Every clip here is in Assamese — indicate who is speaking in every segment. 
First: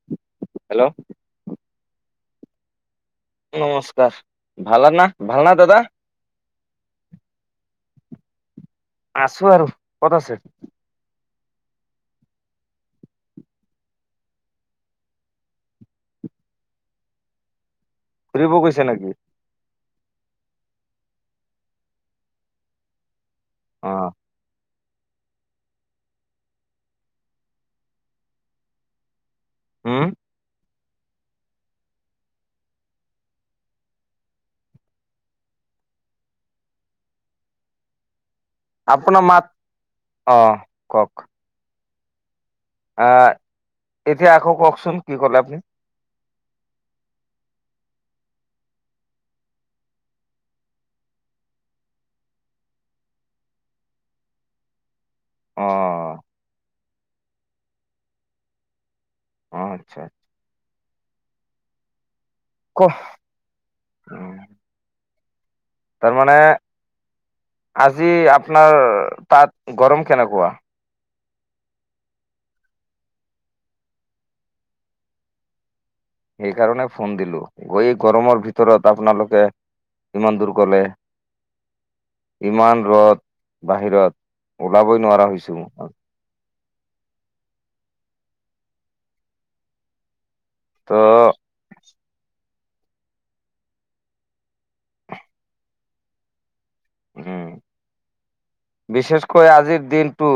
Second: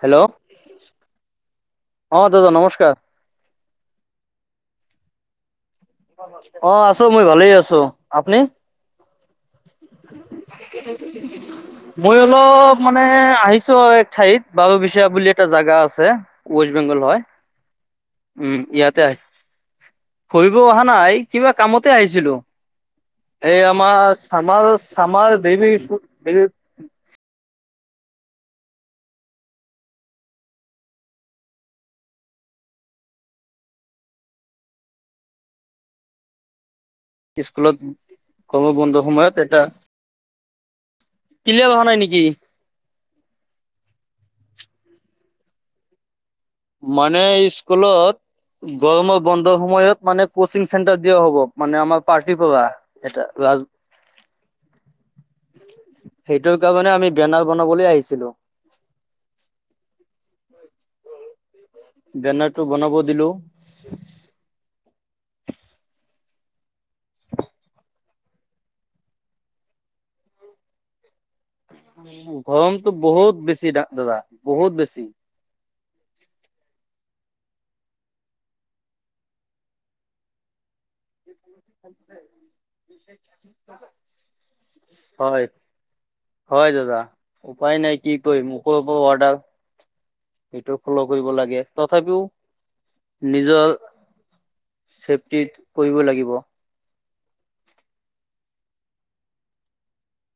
Speaker 1: হেল্ল',
Speaker 2: হেল্ল'
Speaker 1: অঁ দাদা নমস্কাৰ-
Speaker 2: নমস্কাৰ ভাল না ভাল না দাদা।
Speaker 1: অঁ আছো মই ভালেই আছো আপুনি-
Speaker 2: আছো আৰু ক'ত আছে।
Speaker 1: মই অলপ মানে আহিছো আৰু এক ঠাইত বাবু বিচয়া বুলি এটা জাগগা আছে ৱষ্টেং, জংগল হয়।
Speaker 2: ফুৰিব
Speaker 1: উম
Speaker 2: কৈছে
Speaker 1: ইয়াতে আহ
Speaker 2: নেকি।
Speaker 1: ফুৰিব অহা নাই কিবা কামতে আহিছিলো। এই
Speaker 2: অ',
Speaker 1: আমাৰ চামাৰ চামাৰ দেৰি
Speaker 2: হম
Speaker 1: স্কুলত গৰম গন্ধ
Speaker 2: আপোনাৰ মাত
Speaker 1: সময়ত এটা
Speaker 2: অ', কওক
Speaker 1: ক্লিয়া অহা নাই নেকি?
Speaker 2: আহ এতিয়া আকৌ কওঁকচোন কি ক'লে আপুনি
Speaker 1: মানে স্কুলত গৰমৰ বন্ধৰ সময়ত মানে কচিং চেণ্টাৰ দিয়া হ'ব মানে আমাৰ পাৰ্টিৰ পৰা এ- তাত
Speaker 2: [unintelligible] অ',
Speaker 1: সেইটো কাৰণে আমি বেনাৰ বনাবলৈ আহিছিলো।
Speaker 2: অঁ আচ্ছা আচ্ছা
Speaker 1: বেনাৰ টো বনাব দিলো।
Speaker 2: উম, তাৰমানে- আজি আপোনাৰ তাত গৰম কেনেকুৱা-
Speaker 1: গৰমটো বহুত বেছি দাদা বহুত বেছি-
Speaker 2: সেইকাৰণে ফোন দিলো এই গৰমৰ ভিতৰত আপোনালোকে- ইমান দূৰ গ'লে-
Speaker 1: [unintelligible]
Speaker 2: ইমান ৰ'দ বাহিৰত ওলাবই নোৱাৰা
Speaker 1: হয়
Speaker 2: হৈছো।
Speaker 1: হয় দাদা উপায় নাই কি কৰিম উপৰ পৰা অৰ্ডাৰ- সেইটো ফ'ল' কৰিব
Speaker 2: ত'
Speaker 1: লাগে তথাপিও- নিজৰ চেফটিত কৰিব লাগিব।
Speaker 2: উম। বিশেষকৈ আজিৰ দিনটো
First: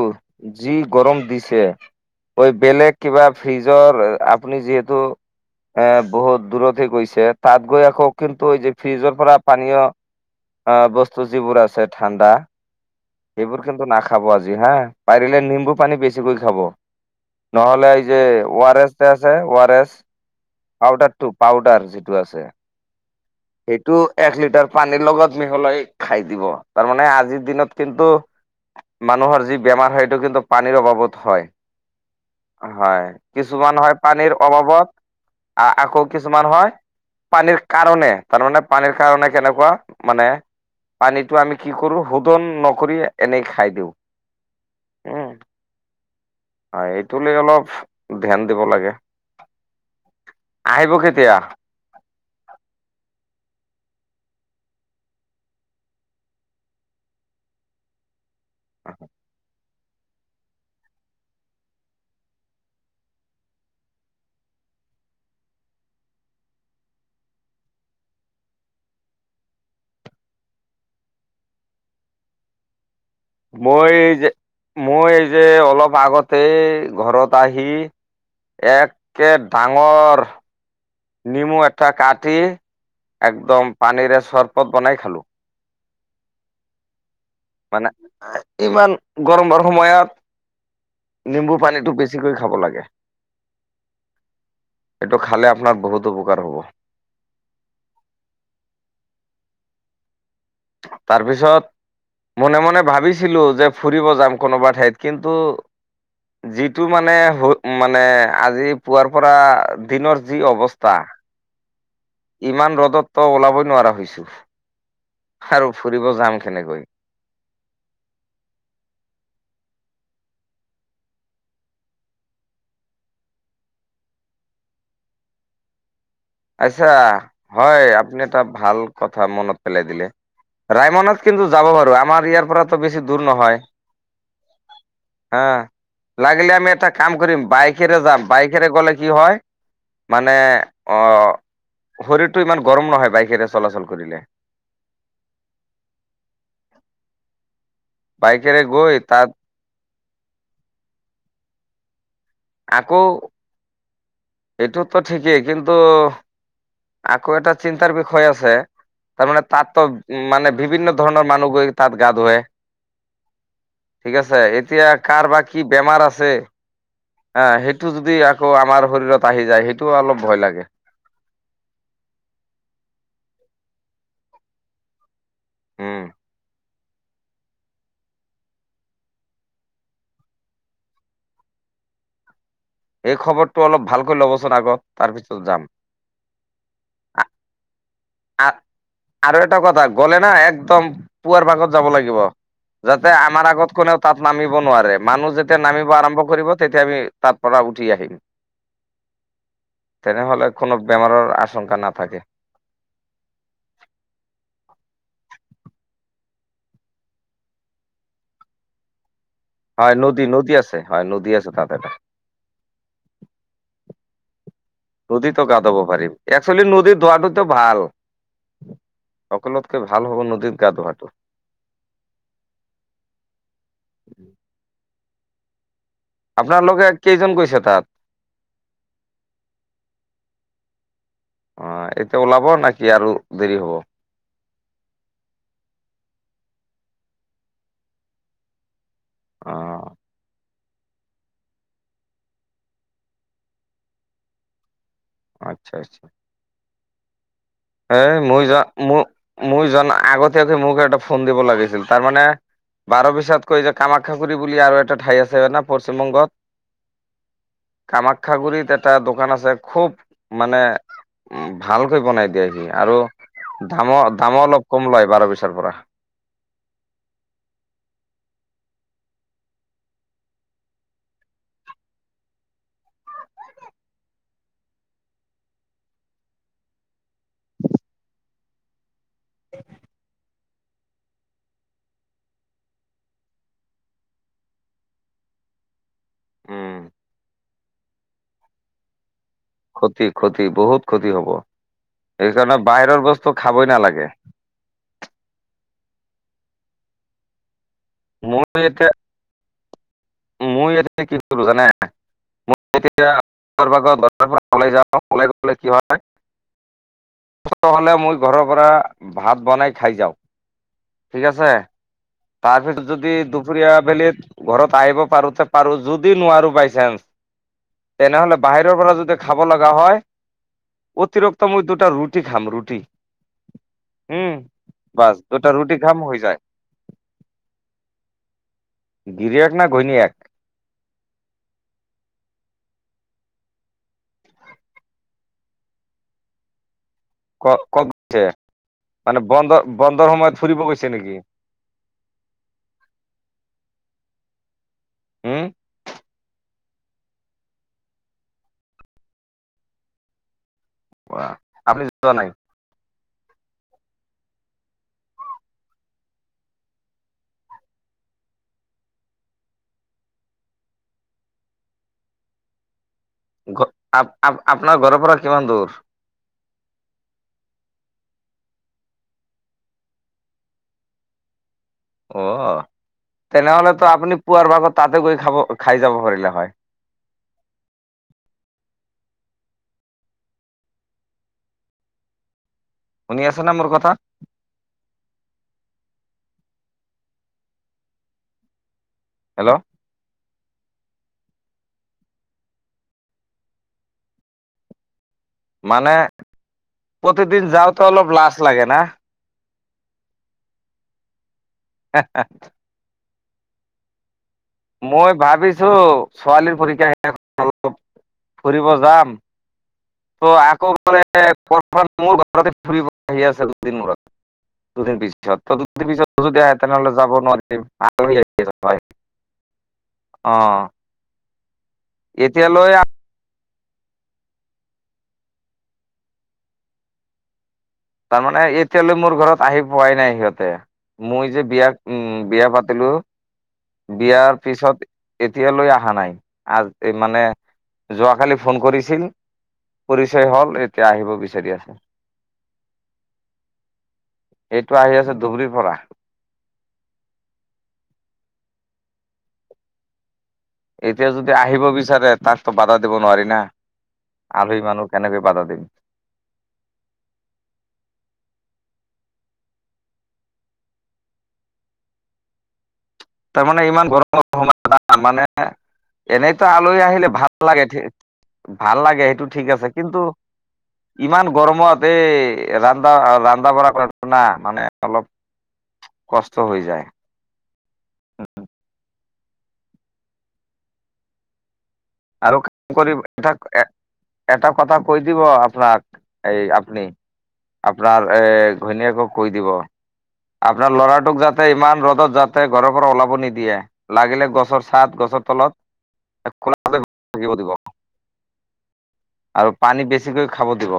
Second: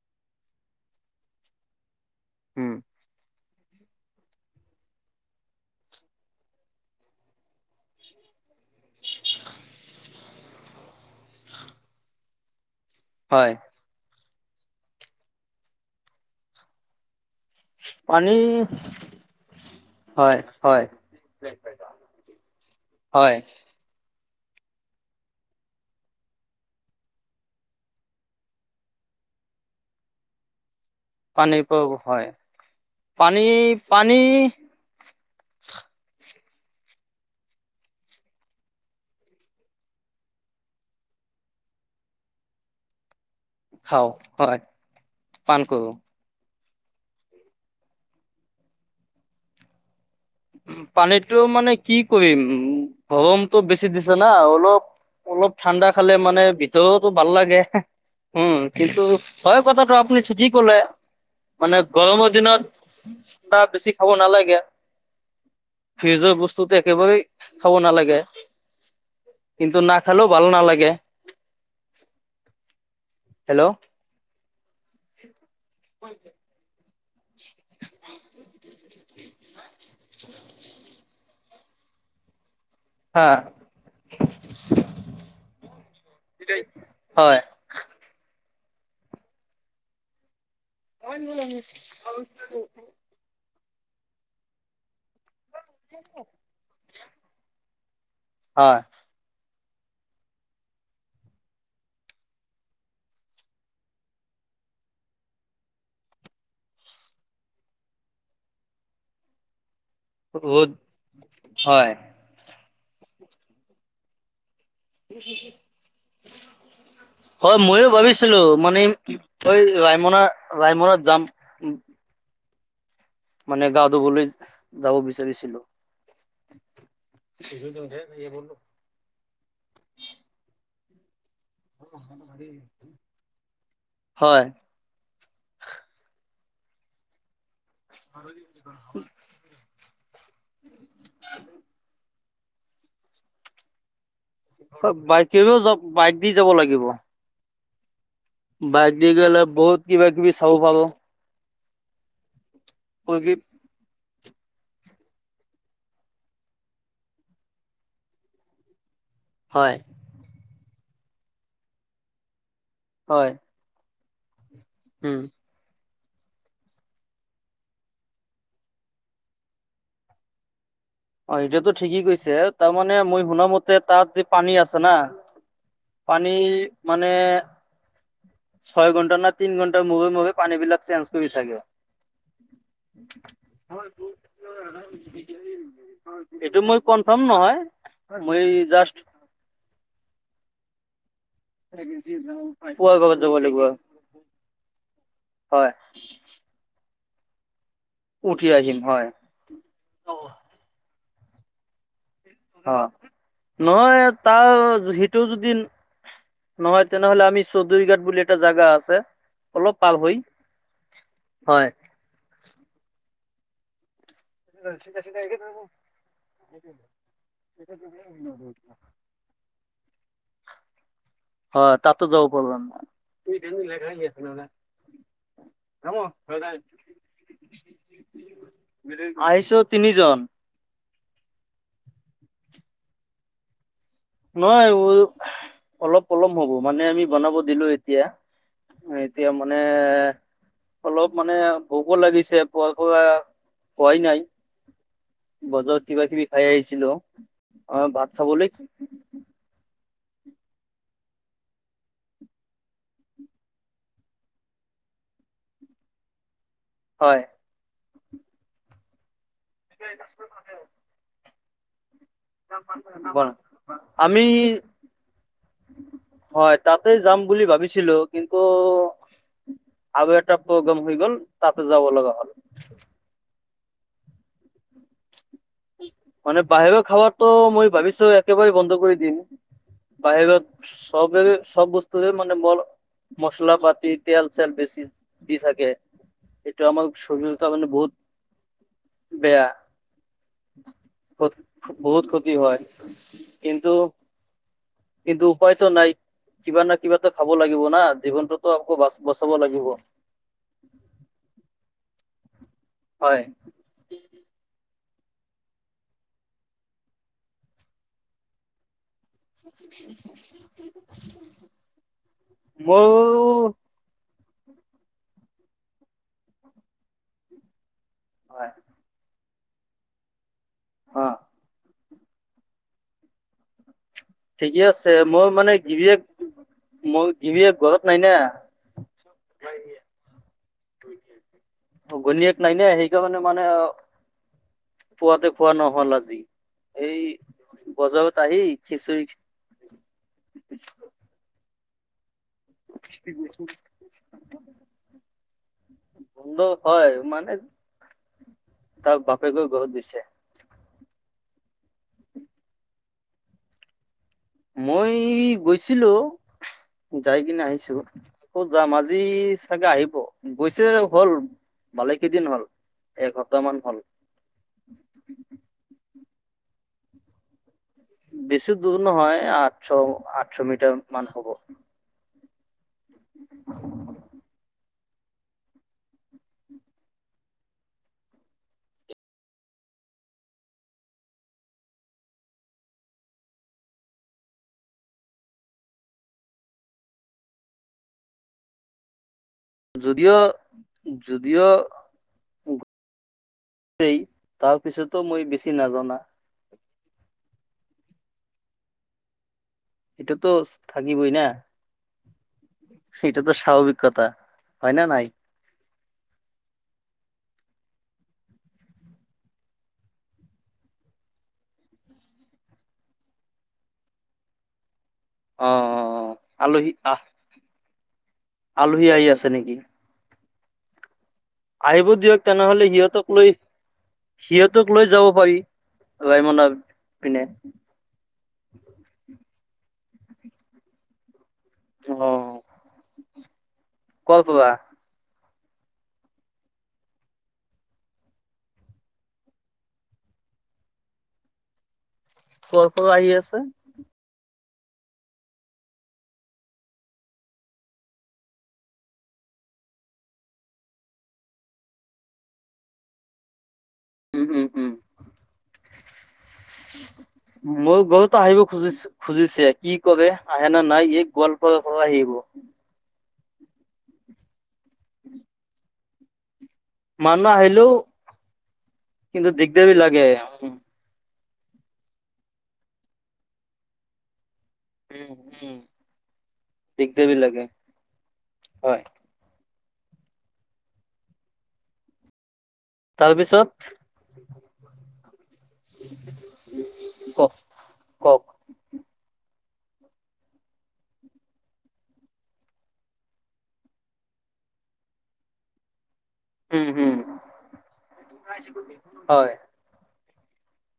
Speaker 2: যি গৰম দিছে। ঐ
Speaker 1: উম
Speaker 2: বেলেগ কিবা ফ্ৰিজৰ আপুনি যিহেতু এ বহুত দূৰতে গৈছে তাত গৈ আকৌ কিন্তু এই যে ফ্ৰিজৰ পৰা পানীয় অঁ বস্তু যিবোৰ আছে ঠাণ্ডা
Speaker 1: হয়
Speaker 2: সেইবোৰ কিন্তু নাখাব আজি হা পাৰিলে নিম্বু পানী বেছিকৈ খাব নহ'লে এই যে
Speaker 1: পানী
Speaker 2: ৱাৰ এছ তে আছে ৱাৰ এছ
Speaker 1: হয় হয়
Speaker 2: পাউদাৰটো পাউদাৰ যিটো আছে।
Speaker 1: হয়।
Speaker 2: সেইটো এক লিটাৰ পানীৰ লগত মিহলাই খাই দিব তাৰমানে আজিৰ দিনত কিন্তু মানুহৰ যি বেমাৰ হয় সটো কিন্তু পানীৰ অভাবত হয়।
Speaker 1: পানীৰ পৰা হয়
Speaker 2: হয়
Speaker 1: পানী
Speaker 2: কিছুমান হয়
Speaker 1: পানী
Speaker 2: পানীৰ অবাবত আহ আকৌ কিছুমান হয় পানীৰ কাৰণে তাৰমানে পানীৰ কাৰণে কেনেকুৱা মানে পানীতটো আমি কি কৰো শোধন নকৰি এনেই খাই দিওঁ
Speaker 1: খাওঁ হয়
Speaker 2: উম
Speaker 1: পান কৰো
Speaker 2: হয় এইটো ল অলপ ধ্যান দিব লাগে আহিব কেতিয়া
Speaker 1: পানীটো মানে কি কৰিম গৰমটো বেছি দিছে না অলপ অলপ ঠাণ্ডা খালে মানে ভিতৰতো ভাল লাগে। উম কিন্তু হয়য় কথাটো আপুনি ঠিকেই কলে। মানে গৰমৰ দিনত বা বেছি খাব নালাগে। ফ্ৰিজৰ বস্তুটো একেবাৰেই খাব নালাগে। কিন্তু নাখালেও ভাল নালাগে
Speaker 2: [unintelligible]
Speaker 1: হেল্ল'
Speaker 2: মই যে - মই যে অলপ আগতে ঘৰত দাহি একে ডাঙৰ নেমু একতা কাটি
Speaker 1: হা
Speaker 2: একদম পানীৰে চৰবত বনাই খালো।
Speaker 1: হয়
Speaker 2: মানে ইমান গৰমৰ সময়ত নিম্বু পানীটো বেছিকৈ খাব লাগে। এইটো খালে আপোনাৰ বহুত উপকাৰ হ'ব
Speaker 1: হয়
Speaker 2: তাৰপিছত মনে মনে ভাবিছিলো যে ফুৰিব যাম কোনোবা ঠাইত কিন্তু যিটো মানে মানে আজি পুৱাৰ পৰা দিনৰ যি
Speaker 1: ৰ'দ
Speaker 2: অৱস্থা
Speaker 1: হয়
Speaker 2: ইমান ত ত ওলাবই নোৱাৰা হৈছো আৰু ফুৰিব যাম কেনেকৈ
Speaker 1: হয় ময়ো ভাবিছিলো মানে এই ৰায়মনা ৰায়মনাত যাম উ মানে গা ধুবলৈ যাব বিচাৰিছিলো।
Speaker 2: আচ্ছা হয় আপুনি এটা ভাল কথা মনত পেলাই দিলে ৰায়মনাত কিন্তু যাব পাৰো আমাৰ ইয়াৰ পৰা তো বেছি দূৰ নহয়।
Speaker 1: হয়
Speaker 2: হা লাগিলে আমি এটা কাম কৰিম বাইকেৰে যাম বাইকেৰে গ'লে কি হয় মানে টো ইমান গৰম নহয় বাইকেৰে চলাচল কৰিলে
Speaker 1: হয় বাইকেও বাইক দি যাব লাগিব।
Speaker 2: বাইকেৰে
Speaker 1: বাইক
Speaker 2: গৈ
Speaker 1: দি
Speaker 2: তাত
Speaker 1: গলে বহুত কিবা কিবি চাব ভাল।
Speaker 2: আকৌ এইটোতো ঠিকেই কিন্তু আকৌ এটা চিন্তাৰ বিষয় আছে। তাৰমানে
Speaker 1: হয়
Speaker 2: তাততো উ মানে বিভিন্ন ধৰণৰ মানুহ গৈ তাত গা ধুৱে।
Speaker 1: হয়
Speaker 2: ঠিক আছে এতিয়া
Speaker 1: উম
Speaker 2: কাৰ বা কি বেমাৰ আছে। হ সেইটো যদি আকৌ আমাৰ শৰীৰত আহি যায় সেইটোও অলপ ভয় লাগে।
Speaker 1: অঁ এটোতো ঠিকেই কৈছে তাৰমানে মই শুনামতে তাত যে পানী আছে না।
Speaker 2: উম
Speaker 1: পানী মানে ছয় ঘন্টা ন তিন ঘণ্টা মুখে মুখে পানী বিলাক চেঞ্জ কৰি থাকে।
Speaker 2: এই খবৰটো অলপ ভালকৈ ল'বচোন আগত তাৰ পিছত যাম
Speaker 1: এইটো মই কনফাৰ্ম নহয়। মই
Speaker 2: আ
Speaker 1: জাষ্ট
Speaker 2: আৰু এটা কথা গ'লে না একদম পুৱাৰ ভাগত যাব লাগিব
Speaker 1: পুৱাৰ
Speaker 2: যাতে
Speaker 1: ভাগত যাব
Speaker 2: আমাৰ
Speaker 1: লাগিব
Speaker 2: আগত কোনেও তাত নামিব নোৱাৰে মানুহ যেতিয়া
Speaker 1: হয়
Speaker 2: নামিব আৰম্ভ কৰিব তেতিয়া আমি তাৰ পৰা উঠি আহিম
Speaker 1: উঠি আহিম হয়
Speaker 2: তেনেহলে কোনো বেমাৰৰ আশংকা না
Speaker 1: অঁ নহয় তাৰ সিটো। যদি নহয় তেনেহ'লে আমি চৌধুৰীঘাট বুলি এটা জাগা আছে। অলপ পাৰ
Speaker 2: হয়
Speaker 1: হৈ
Speaker 2: নদী নদী আছে হয় নদী আছে
Speaker 1: হয়
Speaker 2: তাত এটা নদীতো গা ধোব পাৰি একচোৱেলি নদীত গা ধোৱা তো ভাল সকলোতকে ভাল হব নদীত গা ধোৱাটো
Speaker 1: হয় তাতো যাব পার্লাম হয়।
Speaker 2: আপোনালোকে কেইজন গৈছে তাত।
Speaker 1: আহিছো তিনিজন।
Speaker 2: অ এতিয়া ওলাব নাকি আৰু দেৰি হ'ব।
Speaker 1: নহয় উ অলপ পলম হ'ব মানে আমি বনাব দিলো এতিয়া
Speaker 2: [inaudible]
Speaker 1: এতিয়া মানে অলপ মানে ভোকো লাগিছে পোৱা পৰা খোৱাই নাই
Speaker 2: আচ্ছা
Speaker 1: বজাত কিবা
Speaker 2: আচ্ছা
Speaker 1: কিবি খাই আহিছিলো অঁ ভাত খাবলৈ।
Speaker 2: ম মই জন আগতীয়াকে মোক এটা ফোন দিব লাগিছিল তাৰ মানে বাৰ বিশ্বাত কৈ যে কামাখ্যাগুৰি বুলি আৰু এটা ঠাই আছে না পশ্চিমবংগত
Speaker 1: হয়
Speaker 2: কামাখ্যাগুৰিত এটা দোকান আছে খুব মানে উ ভালকৈ বনাই। দিয়ি আৰু
Speaker 1: বনা-
Speaker 2: দামৰ
Speaker 1: আমি
Speaker 2: দামো অলপ কম লয় বাৰ পিছৰ পৰা।
Speaker 1: হয় তাতে যাম বুলি ভাবিছিলো। কিন্তু
Speaker 2: [unintelligible]
Speaker 1: আৰু এটা প্ৰগ্ৰাম হৈ গ'ল তাতে যাব লগা হ'ল মানে বাহিৰ খাবাতটো মই ভাবিছো একেবাৰেই বন্ধ কৰি দিম। বাহ সবে সব বস্তুৰে মানে ব মচলা পতি তেল চেল বেছি দি থাকে। এইটো
Speaker 2: উম
Speaker 1: আমাৰ সজতাৰ মানে বহুত বেয়া
Speaker 2: খতি খতি বহুত ক্ষতি হ'ব
Speaker 1: বহুত বহুত ক্ষতি
Speaker 2: সেইকাৰণে
Speaker 1: হয়
Speaker 2: বাহিৰৰ বস্তু
Speaker 1: কিন্তু
Speaker 2: খাবই নালাগে।
Speaker 1: কিন্তু উপায়তো নাই কিবা ন কিবা তো খাব লাগে। লাগিব না জীৱনটোতো
Speaker 2: মোৰ
Speaker 1: আকৌ
Speaker 2: এতিয়া
Speaker 1: বচাব লাগিব।
Speaker 2: মই ই কি কৰিলো জানে
Speaker 1: হয়
Speaker 2: তেতিয়াও য অকলে গলে কি হয় হ'লে মই ঘৰৰ পৰা ভাত বনাই খাই যাওঁক ঠিক আছে। তাৰপিছত
Speaker 1: মোৰ
Speaker 2: যদি দুপৰীয়া আবেলি ঘৰত আহিব পাৰো পাৰো যদি নোৱাৰো বাইচানস তেনেহলে
Speaker 1: হয়
Speaker 2: বাহিৰৰ পৰা যদি খাব লগা হয়
Speaker 1: অ
Speaker 2: অতিৰক্ত মূয় দুটা ৰুটি ৰুটি খাম ৰুটি উম
Speaker 1: ঠিকে আছে
Speaker 2: বাচ
Speaker 1: মই মানে
Speaker 2: গটা ৰুটি
Speaker 1: গিৰিয়েক
Speaker 2: খাম হৈ যায়
Speaker 1: মই গিৰিয়েক ঘৰত নাই না
Speaker 2: গিৰিয়েক না ঘৈণীয়েক।
Speaker 1: ঘণীয়েক নাই নে সেইকাৰণে মানে পুৱাতে খোৱা নহ'ল আজি। এই
Speaker 2: ক ক'ত
Speaker 1: বজাৰত
Speaker 2: গৈছে
Speaker 1: আহি খিচিৰি
Speaker 2: মানে বন্ধ বন্ধৰ সময়ত ফুৰিব গৈছে নেকি? উম
Speaker 1: বন্ধ- হয় মানে তাৰ বাপেকৰ ঘৰত গৈ।
Speaker 2: অ আপুনি যোৱা নাই।
Speaker 1: মই গৈছিলো। যাই কিনে আহিছো আকৌ যাম আজি চাগে আহিব গৈছে হল। ভালে কেইদিন হল। এসপ্তাহ মান হ'ল
Speaker 2: আপোনাৰ ঘৰৰ পৰা কিমান দূৰ-
Speaker 1: বেছি দূৰ নহয় আঠশ আঠশ মিটাৰ মান হব
Speaker 2: অ তেনেহলেতো আপুনি পুৱাৰ ভাগত - তাতে গৈ খাব খাই যাব পাৰলে হয়। শুনি আছে না মোৰ কথা হেল্ল'
Speaker 1: যদিও যদিও তাৰপিছত
Speaker 2: মানে প্ৰতিদিন যাওঁতে অলপ লাজ লাগে না।
Speaker 1: এটোতো থাকিবই ন
Speaker 2: হ
Speaker 1: সেইটোতো স্বাভাৱিক কথা হয় না নাই
Speaker 2: মই ভাবিছো ছোৱালীৰ পৰীক্ষা শেষ- অলপ ফুৰিব যাম। ত' আকৌ গ'লে মোৰ ঘৰতে ফুৰিব আহি আছে দুদিন মূৰত। দুদিন
Speaker 1: অ
Speaker 2: পিছত
Speaker 1: অ
Speaker 2: দুদিন
Speaker 1: অ
Speaker 2: পিছত যদি আহে
Speaker 1: আলহী
Speaker 2: তেনেহ'লে
Speaker 1: আহ
Speaker 2: যাব নোৱাৰিম।
Speaker 1: আলহী আহি আছে নেকি
Speaker 2: অ'
Speaker 1: আহিব দিয়ক তেনেহ'লে
Speaker 2: এতিয়ালৈ
Speaker 1: সিহঁতক লৈ সিহঁতক লৈ যাব পাৰি ৰায়মনা পিনে।
Speaker 2: তাৰমানানে এতিয়ালৈ মোৰ ঘৰত আহি পোৱাই নাই সিহঁতে। মই যে- বিয়া
Speaker 1: অ
Speaker 2: উম বিয়া পাতিলো।
Speaker 1: ক'ৰ
Speaker 2: বিয়াৰ
Speaker 1: পৰা
Speaker 2: পিছত- এতিয়ালৈ অহা নাই। আ মানে যোৱাকালি ফোন কৰিছিল। পৰিচয় হ'ল এতিয়া আহিব বিচাৰি আছে।
Speaker 1: কৰ পৰা আহি আছে?
Speaker 2: এইটো আহি আছে ধুবুৰীৰ পৰা। এতিয়া যদি আহিব বিচাৰে তাকতো বাধা দিব নোৱাৰি না।
Speaker 1: উম, উম,
Speaker 2: আলহী
Speaker 1: উম।
Speaker 2: মানুহ কেনেকৈ বাধা দিম।
Speaker 1: মোৰ বহুত আহিব খুজিছো। খুজিছে কি কৰে আহে নে নাই এই গোৱালপাৰা পৰা আহিব।
Speaker 2: তাৰমানে ইমান গৰমৰ সময় না মানে এনে আলহী আহিলে
Speaker 1: মানুহ
Speaker 2: ভাল লাগে
Speaker 1: আহিলেও
Speaker 2: ভাল লাগে সেইটো
Speaker 1: কিন্তু
Speaker 2: ঠিক আছে।
Speaker 1: দিগদাৰি
Speaker 2: কিন্তু
Speaker 1: লাগে। উম,
Speaker 2: ইমান গৰমত এই ৰান্ধা ৰান্ধা বঢ়া কৰাটো না। মানে অলপ
Speaker 1: উম, উম,
Speaker 2: কষ্ট হৈ যায়।
Speaker 1: দিগদাৰি লাগে
Speaker 2: অ
Speaker 1: হয়।
Speaker 2: আৰু কাম কৰিম তাক
Speaker 1: তাৰপিছত
Speaker 2: এটা এটা কথা কৈ দিব। আপোনাক এই আপুনি
Speaker 1: কওক
Speaker 2: আপোনাৰ
Speaker 1: কওক
Speaker 2: এ ঘৈণীয়েকক কৈ দিব। আপোনাৰ ল'ৰাটোক যাতে ইমান ৰ'দত যাতে ঘৰৰ পৰা ওলাব নিদিয়ে। লাগিলে গছৰ ছাট গছৰ তলত- [inaudible]
Speaker 1: উম, উম, হয়।
Speaker 2: আৰু পানী বেছি- বেছিকৈ খাব দিব।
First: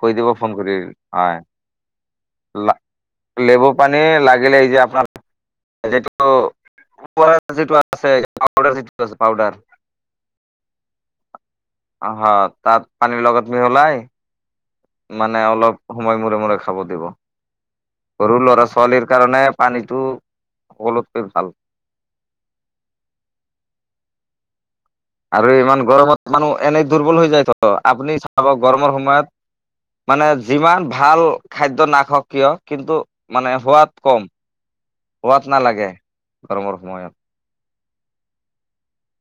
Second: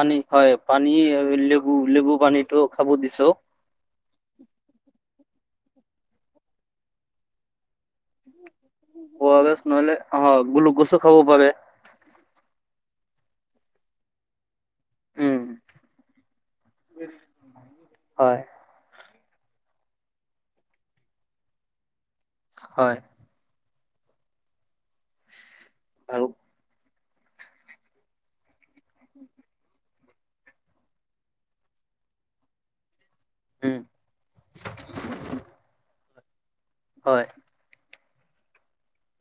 Speaker 2: কৈ দিব ফোন
Speaker 1: হয়
Speaker 2: কৰি
Speaker 1: পানী
Speaker 2: হা।
Speaker 1: লেবু লেবু পানীটো খাব দিছো।
Speaker 2: নেমু পানী- লাগিলে এই যে আপোনাৰটো যি- আছে। পাউডাৰ [inaudible]
Speaker 1: অ' আৰ
Speaker 2: পাউডাৰ
Speaker 1: এছ নহ'লে অ' গ্লু'কজো খাব পাৰে।
Speaker 2: আ' হা তাত পানীৰ লগত মিহলাই
Speaker 1: উম,
Speaker 2: মানে অলপ সময় মূৰে মূৰে খাব দিব। সৰু
Speaker 1: হয়,
Speaker 2: ল'ৰা-ছোৱালীৰ কাৰণে পানীটো সকলোতকৈ ভাল।
Speaker 1: হয়।
Speaker 2: আৰু ইমান
Speaker 1: আৰু
Speaker 2: গৰমত মানুহ এনেই দুৰ্বল হৈ যায় ত। আপুনি চাব গৰমৰ সময়ত মানে যিমান ভাল খাদ্য নাখাওঁক কিয়। কিন্তু মানে
Speaker 1: উম,
Speaker 2: হোৱাত কম, সোৱাদ নালাগে গৰমৰ সময়ত।
Speaker 1: হয়,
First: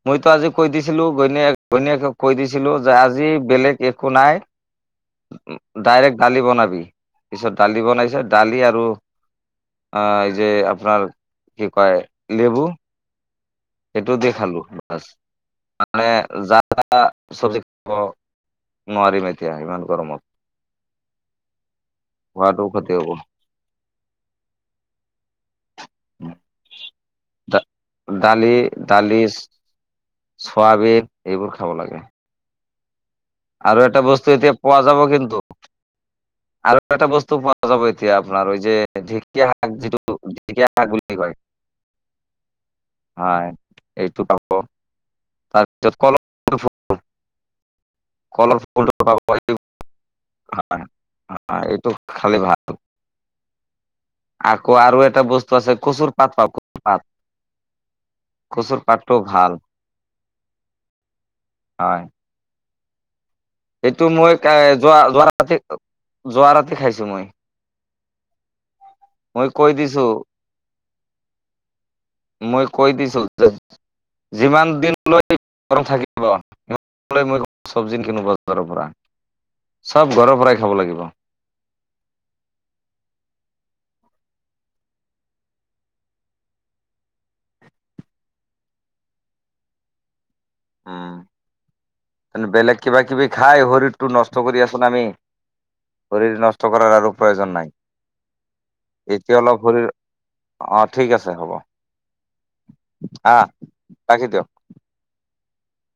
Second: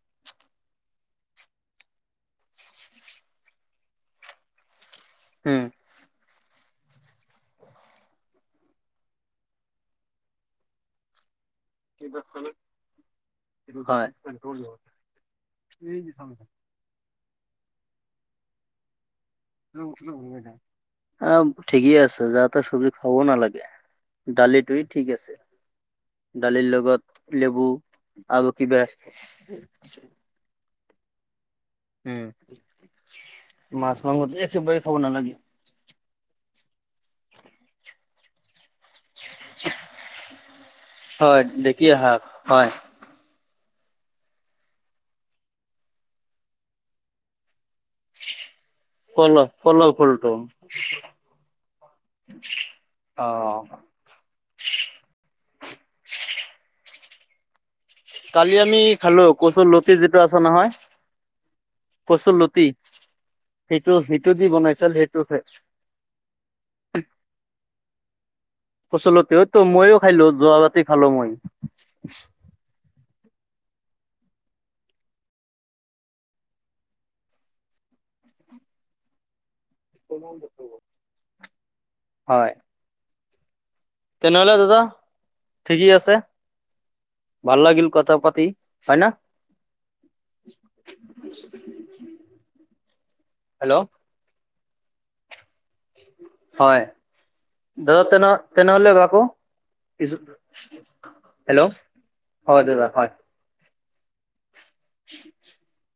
Speaker 2: মইতো আজি কৈ দিছিলো ঘৈণীয়েক য়ে গৈণীয়েকক কৈ দিছিলো যে আজি বেলেগ একো নাই।
Speaker 1: উম,
Speaker 2: ডাইৰেক্ট দালি বনাবি। পিছত দালি বনাইছে দালি আৰু আহ এই যে আপোনাৰ কি কয় নেমু
Speaker 1: হয়।
Speaker 2: সেইটো দি খালো বছ। মানে চবজি খাব নোৱাৰিম আজি
Speaker 1: আহ ঠিকেই আছে। যা তা
Speaker 2: খোৱাটো
Speaker 1: চবজি
Speaker 2: ক্ষতি হ'ব।
Speaker 1: খাবও নালাগে। দালিতোৱেই ঠিক আছে। দালিৰ লগত নেমু
Speaker 2: দালি
Speaker 1: আৰু কিবা
Speaker 2: খোৱাবি এইবোৰ খাব লাগে
Speaker 1: উম
Speaker 2: আৰু
Speaker 1: মাছ
Speaker 2: এটা
Speaker 1: মাংস
Speaker 2: বস্তু এতিয়া পোৱা
Speaker 1: একেবাৰে খাব
Speaker 2: যাব
Speaker 1: নালাগে
Speaker 2: কিন্তু। আৰু এটা বস্তু পোৱা যাব এতিয়া আপোনাৰ ঐ যে ঢেকীয়া শাক যিটো ঢেকীয়া শাক বুলি কয়।
Speaker 1: ধেকীয়া শাক। হয়
Speaker 2: হয় এইটো পাব। তাৰপিছতলল। [unintelligible]
Speaker 1: পল পলক ফুলটো।
Speaker 2: হ এইটো খালে ভাল।
Speaker 1: অ
Speaker 2: আকৌ আৰু এটা বস্তু আছে কচুৰ পাত পা কচুৰ পাত।
Speaker 1: কালি আমি
Speaker 2: কচুৰ পাতটো
Speaker 1: খালো
Speaker 2: ভাল
Speaker 1: কচু লতি যিটো আছে নহয় কচুৰ লতি।
Speaker 2: সেইটো মই
Speaker 1: দি
Speaker 2: যোৱা
Speaker 1: বনাইছিল সেইটো
Speaker 2: যোৱা ৰাতি, যোৱা ৰাতি খাইছো মই। মই
Speaker 1: ফচলতেওতো
Speaker 2: কৈ
Speaker 1: মইো
Speaker 2: দিছো
Speaker 1: খাইলো যোৱ বতি খালো মই।
Speaker 2: মই কৈ দিছো যিমান দিন লৈ। গৰ থাকিব চব্জিন কিনো বজাৰৰ পৰা। চব ঘৰৰ পৰাই খাব লাগিব।
Speaker 1: হয় তেনেহলে দাদা, ঠিকেই আছে। ভাল লাগিল কথা পাতি হয়না।
Speaker 2: উম বেলেগ কিবা কিবি খাই
Speaker 1: হেল্ল'
Speaker 2: শৰীৰটো নষ্ট কৰি আছে। পুনামি। শৰীৰ নষ্ট
Speaker 1: হয়
Speaker 2: কৰাৰ আৰু প্ৰয়োজন নাই
Speaker 1: দাদা তেনে তেনেহলে ৰাখো
Speaker 2: এতিয়া অলপ
Speaker 1: পিছত
Speaker 2: শৰীৰিক। ঠিক আছে হ'ব।
Speaker 1: হেল্ল' হয় দাদা হয়।
Speaker 2: আহ ৰাখি দিয়ক
Speaker 1: [unintelligible]